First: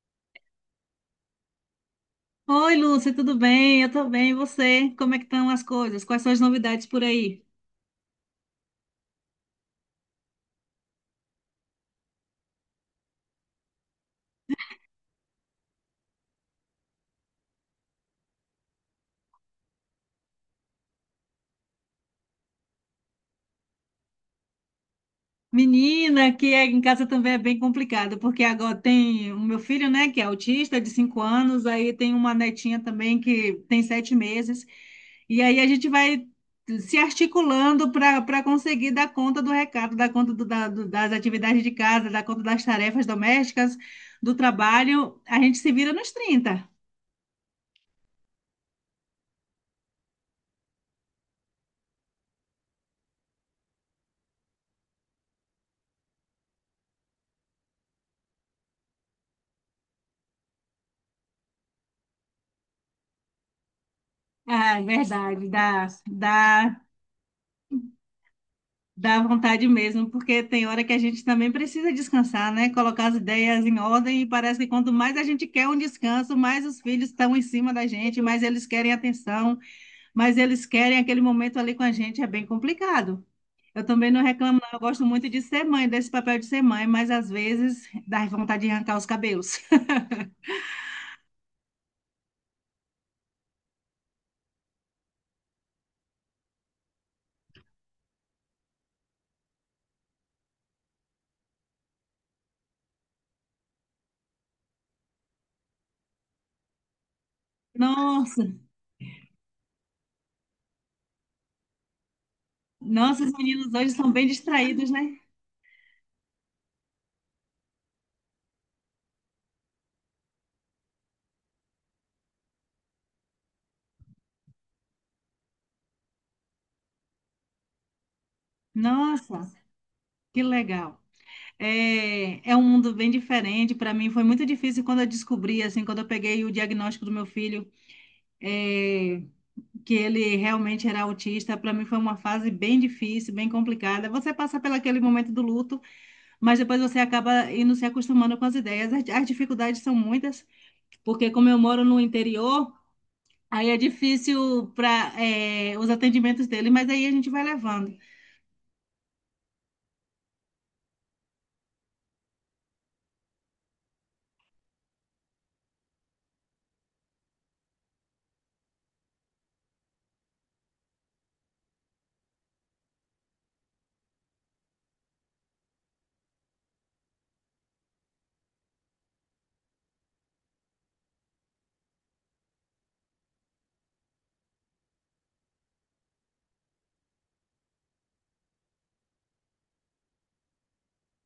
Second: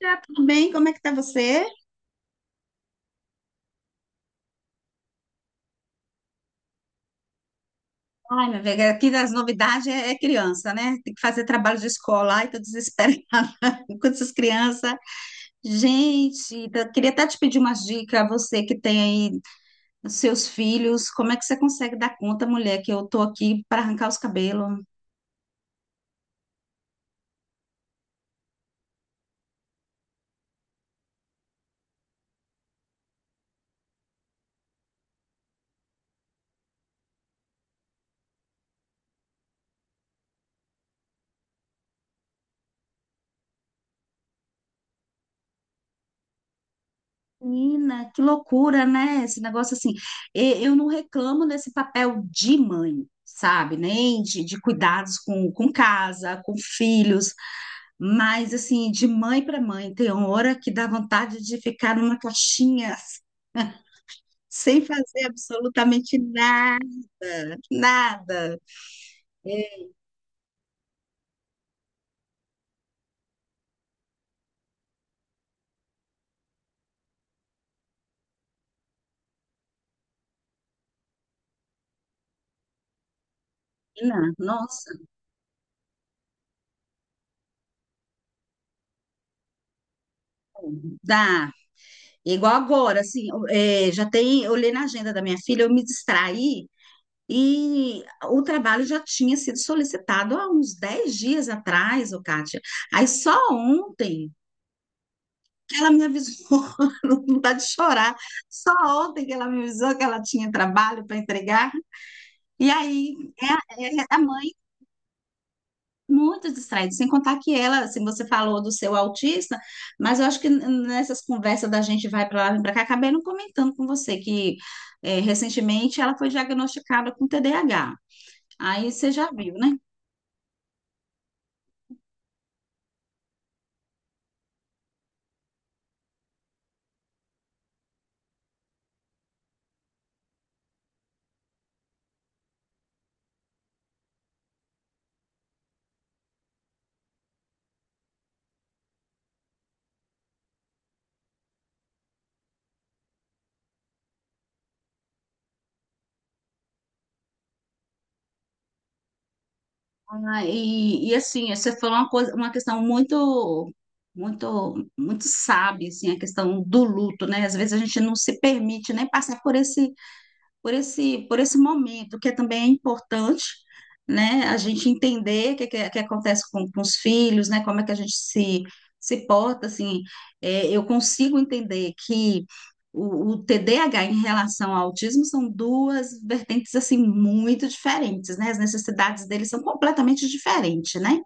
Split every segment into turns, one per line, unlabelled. Tá tudo bem? Como é que tá você?
Oi, Lúcia, tudo bem? Eu tô bem, e você? Como é que estão as coisas? Quais são as novidades por aí?
Ai, minha velha, aqui das novidades é criança, né? Tem que fazer trabalho de escola, ai, tô desesperada com essas crianças. Gente, queria até te pedir umas dicas, você que tem aí os seus filhos, como é que você consegue dar conta, mulher, que eu tô aqui para arrancar os cabelos?
Menina, em casa também é bem complicado, porque agora tem o meu filho, né, que é autista, de 5 anos, aí tem uma netinha também que tem 7 meses, e aí a gente vai se articulando para conseguir dar conta do recado, dar conta das atividades de casa, dar conta das tarefas domésticas, do trabalho. A gente se vira nos trinta.
Menina, que loucura, né? Esse negócio assim. Eu não reclamo desse papel de mãe. Sabe, nem de cuidados com casa, com filhos. Mas, assim, de mãe para mãe, tem hora que dá vontade de ficar numa caixinha
Ah, é
sem fazer
verdade, dá,
absolutamente
dá.
nada, nada.
Dá vontade
É,
mesmo, porque tem hora que a gente também precisa descansar, né? Colocar as ideias em ordem e parece que quanto mais a gente quer um descanso, mais os filhos estão em cima da gente, mais eles querem atenção, mais eles querem aquele momento ali com a gente. É bem complicado. Eu também não
não,
reclamo, não. Eu
nossa,
gosto muito de ser mãe, desse papel de ser mãe, mas às vezes dá vontade de arrancar os cabelos.
dá. Igual agora, assim, já tem, eu olhei na agenda da minha filha, eu me distraí e o trabalho já tinha sido solicitado há uns 10 dias atrás, ô Kátia. Aí só ontem que ela me avisou, não dá de chorar.
Nossa,
Só ontem que ela me avisou que ela tinha trabalho para entregar. E aí,
nossos
é,
meninos
a-
hoje
é
são
a
bem
mãe
distraídos, né?
muito distraída, sem contar que ela, assim, você falou do seu autista, mas eu acho que nessas conversas da gente vai para lá vem para cá, acabei não comentando com você que recentemente ela foi diagnosticada com TDAH. Aí você já
Nossa,
viu, né?
que legal. É, é um mundo bem diferente. Para mim foi muito difícil quando eu descobri, assim, quando eu peguei o diagnóstico do meu filho, é, que ele realmente era autista. Para mim foi uma fase bem difícil, bem complicada. Você passa pelo aquele momento do luto, mas depois você acaba indo se acostumando com as ideias. As dificuldades são muitas, porque como eu moro no interior, aí é difícil os atendimentos dele, mas aí a gente vai levando.
Ah, e assim, você falou uma coisa, uma questão muito, muito, muito sábia, assim, a questão do luto, né? Às vezes a gente não se permite nem passar por esse momento, que é também é importante, né, a gente entender o que acontece com os filhos, né, como é que a gente se porta, assim. Eu consigo entender que o TDAH em relação ao autismo são duas vertentes, assim, muito diferentes, né, as necessidades deles são completamente diferentes, né,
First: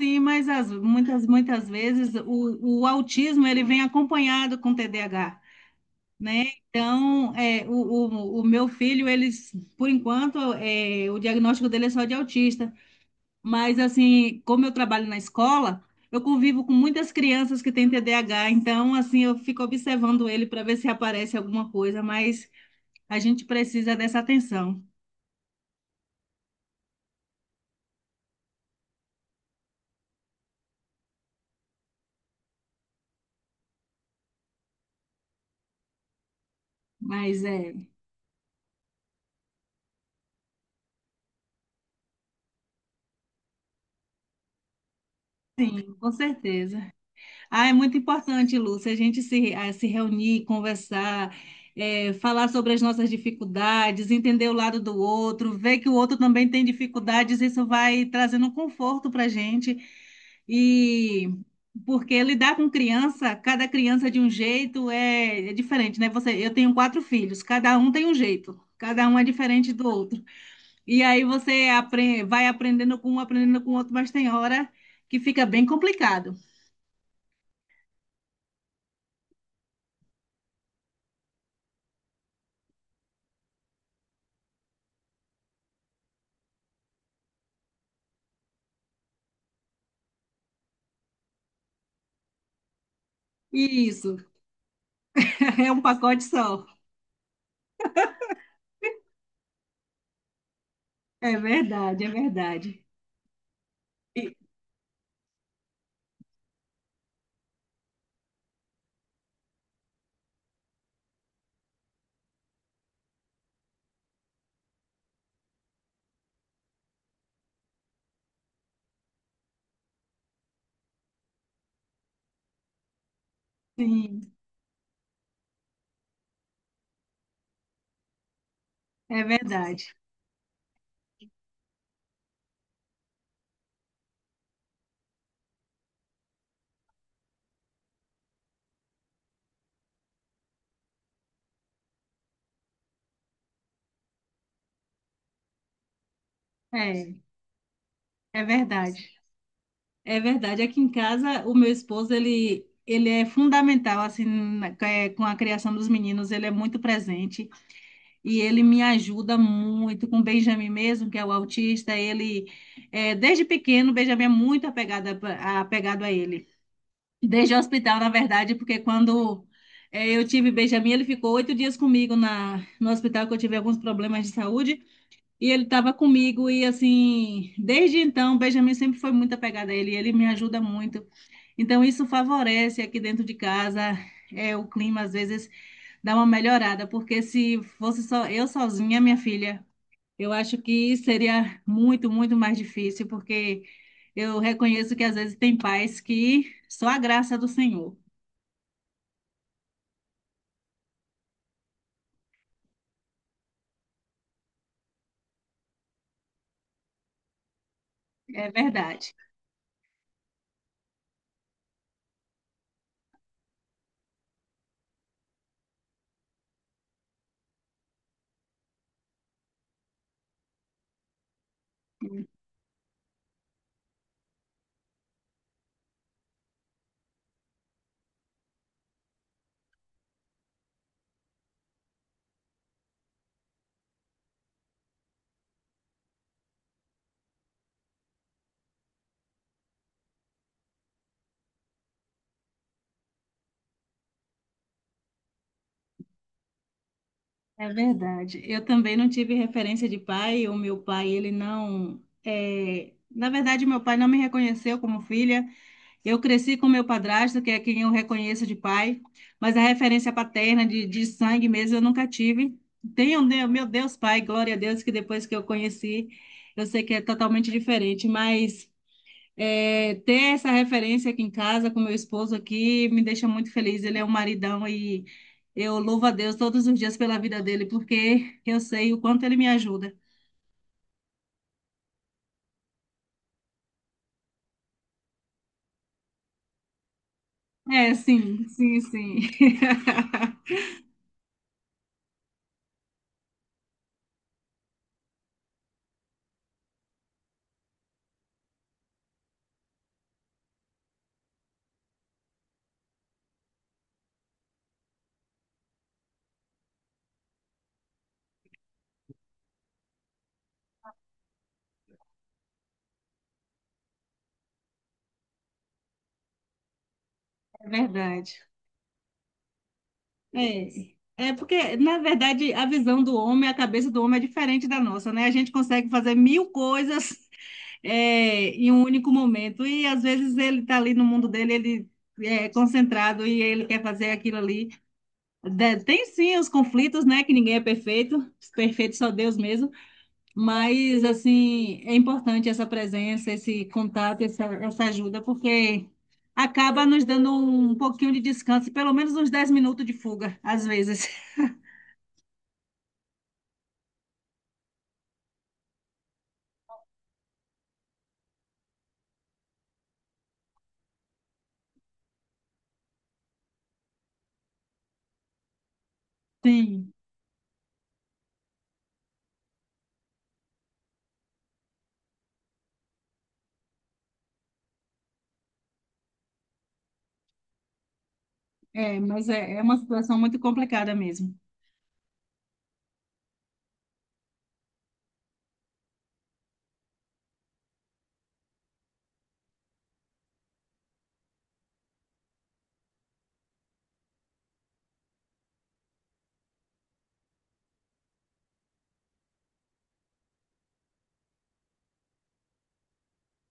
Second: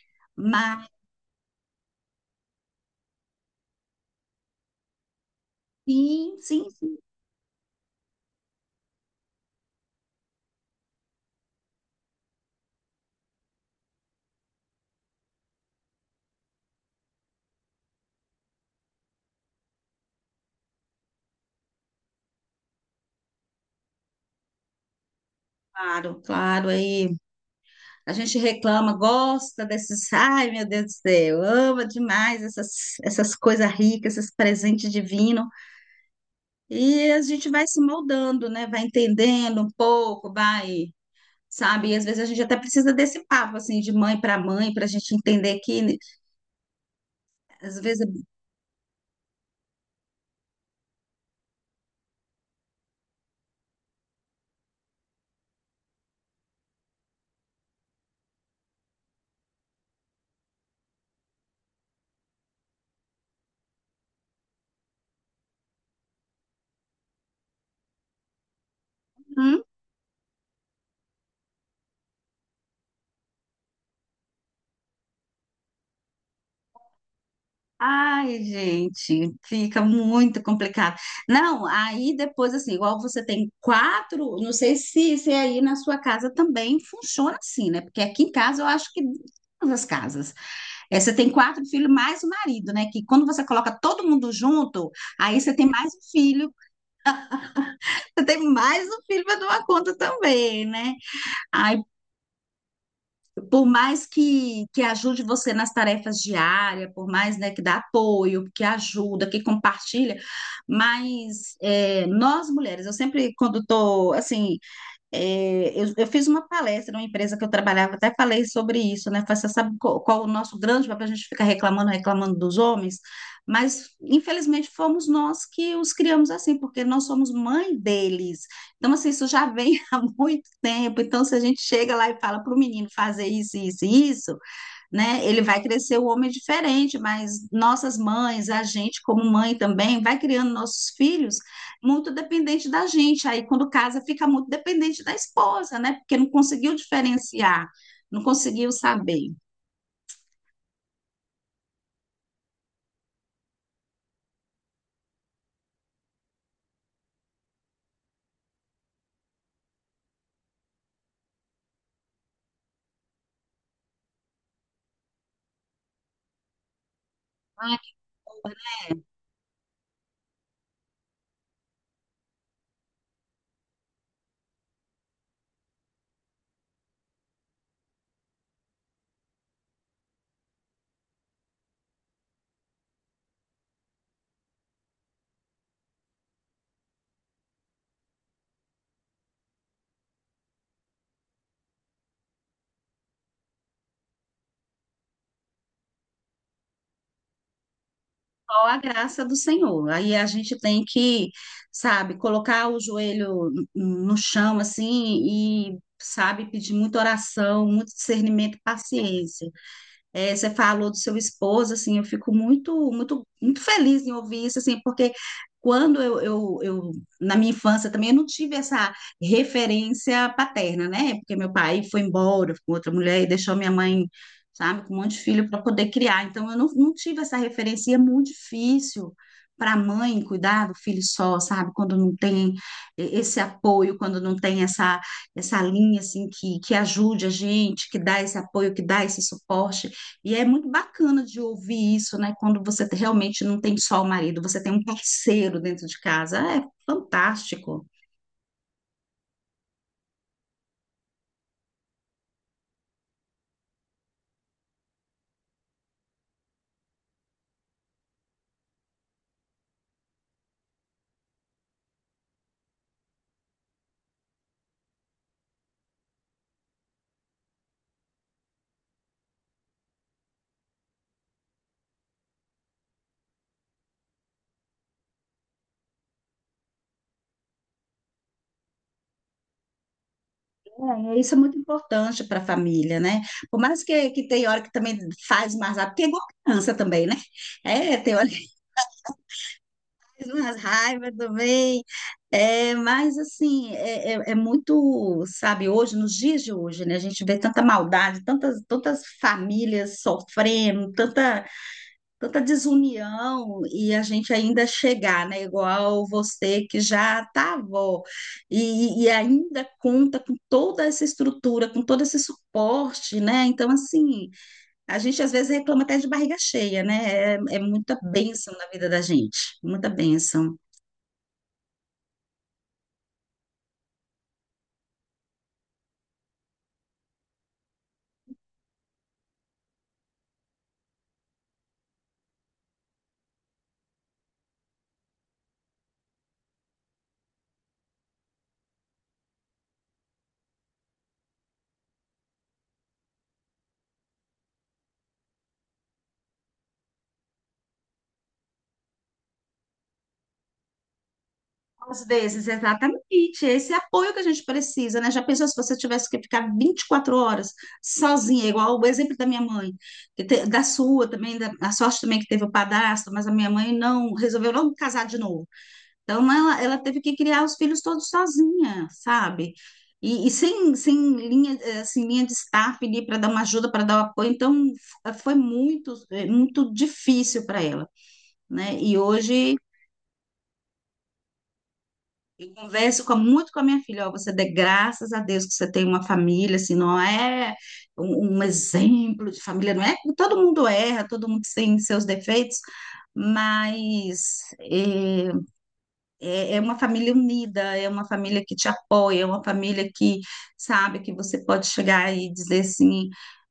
Sim, mas
mas
muitas, muitas vezes o autismo ele vem acompanhado com TDAH,
sim,
né?
sim, sim,
Então, o meu filho, eles, por enquanto, o diagnóstico dele é só de autista. Mas, assim, como eu trabalho na escola, eu convivo com muitas crianças que têm TDAH. Então, assim, eu fico observando ele para ver se aparece alguma coisa. Mas a gente precisa dessa atenção.
claro, claro. Aí a gente reclama, gosta desses, ai meu Deus do céu, ama demais essas, coisas ricas, esses presentes divinos. E a
Mas,
gente vai se moldando, né? Vai entendendo um pouco, vai, sabe? E às vezes a gente até precisa desse papo, assim, de mãe para mãe, para a gente entender que, né,
sim, com certeza. Ah, é
às
muito
vezes.
importante, Lúcia, a gente se, a se reunir, conversar, falar sobre as nossas dificuldades, entender o lado do outro, ver que o outro também tem dificuldades, isso vai trazendo um conforto para a gente. E porque lidar com criança, cada criança de um jeito é diferente, né? Eu tenho 4 filhos, cada um tem um jeito, cada um é diferente
é
do outro. E aí você vai aprendendo com um, aprendendo com o outro, mas tem hora que fica bem complicado.
Ai, gente, fica muito complicado. Não, aí depois, assim, igual você tem quatro, não sei se aí na sua casa também funciona assim, né? Porque aqui em casa eu acho que todas as casas. É, você tem quatro filhos mais o marido, né? Que quando você coloca todo
Isso.
mundo junto, aí você tem
É um
mais um
pacote
filho,
só.
você tem mais um filho para dar uma conta também, né?
É verdade, é verdade.
Por mais
E-
que ajude você nas tarefas diárias, por mais, né, que dá apoio, que ajuda, que compartilha, mas nós mulheres, eu sempre quando estou assim. Eu fiz uma palestra numa empresa que eu trabalhava, até falei sobre isso, né? Falei: você sabe qual o nosso grande papel? A gente fica reclamando, reclamando dos homens, mas
Sim,
infelizmente fomos nós que os criamos assim, porque nós somos mãe deles. Então, assim,
é
isso já vem
verdade.
há muito tempo. Então, se a gente chega lá e fala para o menino fazer isso, isso, e isso, né? Ele vai crescer um homem diferente, mas nossas mães, a gente como mãe também, vai criando nossos filhos muito dependente da gente. Aí quando casa fica muito dependente da esposa, né? Porque não conseguiu
É,
diferenciar, não
é
conseguiu
verdade.
saber.
É verdade. Aqui em casa, o meu esposo, ele é fundamental, assim, com a criação dos meninos, ele é muito presente e ele me ajuda muito com o Benjamin mesmo, que é o autista. Desde pequeno, o Benjamin é muito apegado a ele. Desde o
Ah,
hospital, na verdade, porque quando eu tive Benjamin, ele ficou 8 dias comigo no hospital, que eu tive alguns problemas de saúde, e ele estava comigo, e assim, desde então, Benjamin sempre foi muito apegado a ele, e ele me ajuda muito. Então, isso favorece aqui dentro de casa, o clima às vezes dá uma melhorada, porque se fosse só eu sozinha, minha filha, eu acho que seria muito, muito mais difícil, porque eu reconheço que às vezes tem pais que só a graça do Senhor.
qual a graça do Senhor? Aí a gente tem que, sabe, colocar o joelho no chão assim e sabe pedir muita oração, muito
É
discernimento, e
verdade,
paciência. É, você falou do seu esposo, assim, eu fico muito, muito, muito feliz em ouvir isso, assim, porque quando eu, eu na minha infância também eu não tive essa referência paterna, né? Porque meu pai foi embora com outra mulher e deixou minha mãe, sabe, com um monte de filho para poder criar. Então eu não tive essa referência, e é muito difícil para a mãe cuidar do filho só, sabe? Quando não tem esse apoio, quando não tem essa linha assim que ajude a gente, que dá esse apoio, que dá esse suporte. E é muito bacana de ouvir isso, né? Quando você realmente não tem só o marido, você tem um parceiro dentro de casa. É
é
fantástico.
verdade. Eu também não tive referência de pai. O meu pai, ele não. Na verdade, meu pai não me reconheceu como filha. Eu cresci com meu padrasto, que é quem eu reconheço de pai, mas a referência paterna de sangue mesmo eu nunca tive. Tenho, né, meu Deus, pai, glória a Deus, que depois que eu conheci, eu sei que é totalmente diferente, mas. É, ter essa referência aqui em casa com meu esposo aqui me deixa muito feliz. Ele é um maridão e eu louvo a Deus todos os dias pela vida dele, porque eu sei o quanto ele me ajuda.
É, isso é muito importante para a família, né? Por mais que tem hora que também faz mais raiva, porque é igual criança também, né?
É,
É, tem hora
sim,
que
sim, sim.
faz mais raiva também. É, mas assim, é muito, sabe, hoje, nos dias de hoje, né? A gente vê tanta maldade, tantas famílias sofrendo, tanta desunião, e a gente ainda chegar, né? Igual você que já tá avó e ainda conta com toda essa estrutura, com todo esse suporte, né? Então, assim, a gente às vezes reclama até de barriga cheia, né? É
É
muita
verdade.
bênção na vida da gente, muita bênção.
É. É porque, na verdade, a visão do homem, a cabeça do homem é diferente da nossa, né? A gente consegue fazer mil coisas, em um único momento. E às vezes ele está ali no mundo dele, ele é concentrado e ele quer fazer aquilo ali. Tem sim os conflitos, né? Que ninguém é perfeito, perfeito só Deus mesmo. Mas, assim, é importante essa presença, esse contato, essa ajuda, porque acaba nos dando um pouquinho de descanso, pelo menos uns 10 minutos de fuga, às vezes.
Às vezes, exatamente. Esse apoio que a gente precisa, né? Já pensou se você tivesse que ficar 24 horas sozinha, igual o exemplo da minha mãe, que da sua também, a sorte também que teve o padrasto, mas a minha mãe não resolveu não casar de novo. Então, ela
Sim,
teve que criar os filhos todos sozinha, sabe? E sem linha, assim, linha de staff ali para dar uma ajuda, para dar o apoio. Então, foi muito, muito difícil para ela, né? E
mas é,
hoje.
é uma situação muito complicada mesmo.
Eu converso muito com a minha filha: ó, você dê graças a Deus que você tem uma família, assim, não é um exemplo de família, não é? Todo mundo erra, todo mundo tem seus defeitos, mas é uma família unida, é uma família que te apoia, é uma família que sabe que você pode chegar e dizer assim:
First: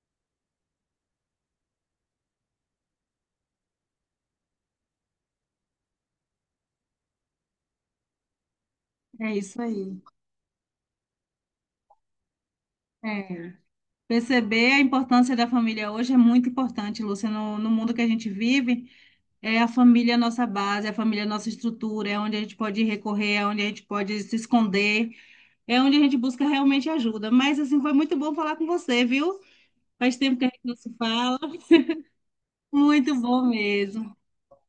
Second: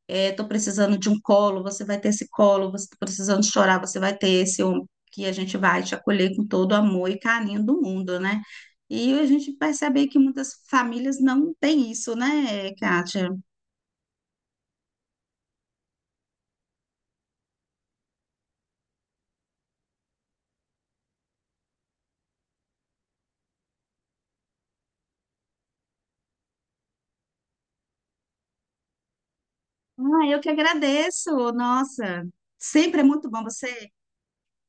estou precisando de um colo, você vai ter esse colo, você está precisando chorar, você vai ter esse ombro, que a gente vai te acolher com todo o amor e carinho do mundo, né? E a
É
gente
isso
percebe
aí.
aí que muitas famílias não têm isso, né, Kátia?
É. Perceber a importância da família hoje é muito importante, Lúcia, no mundo que a gente vive. É a família é a nossa base, é a família é a nossa estrutura, é onde a gente pode recorrer, é onde a gente pode se esconder, é onde a gente busca realmente ajuda. Mas assim, foi muito bom falar com você, viu? Faz
Ah,
tempo
eu
que
que
a gente não se
agradeço,
fala.
nossa, sempre é
Muito
muito bom
bom
você.
mesmo.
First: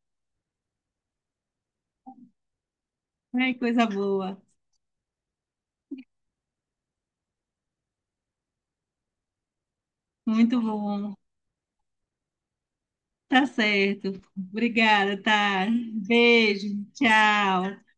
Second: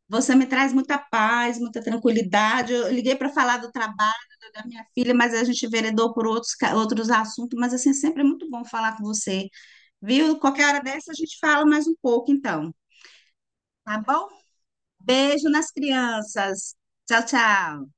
Você me traz muita paz, muita tranquilidade. Eu liguei para
Ai,
falar do
coisa
trabalho
boa.
da minha filha, mas a gente veredou por outros, outros assuntos. Mas assim, sempre é muito bom falar com você, viu?
Muito
Qualquer hora dessa a
bom.
gente fala mais um pouco, então,
Tá
tá
certo.
bom?
Obrigada,
Beijo
tá?
nas crianças.
Beijo.
Tchau,
Tchau.
tchau.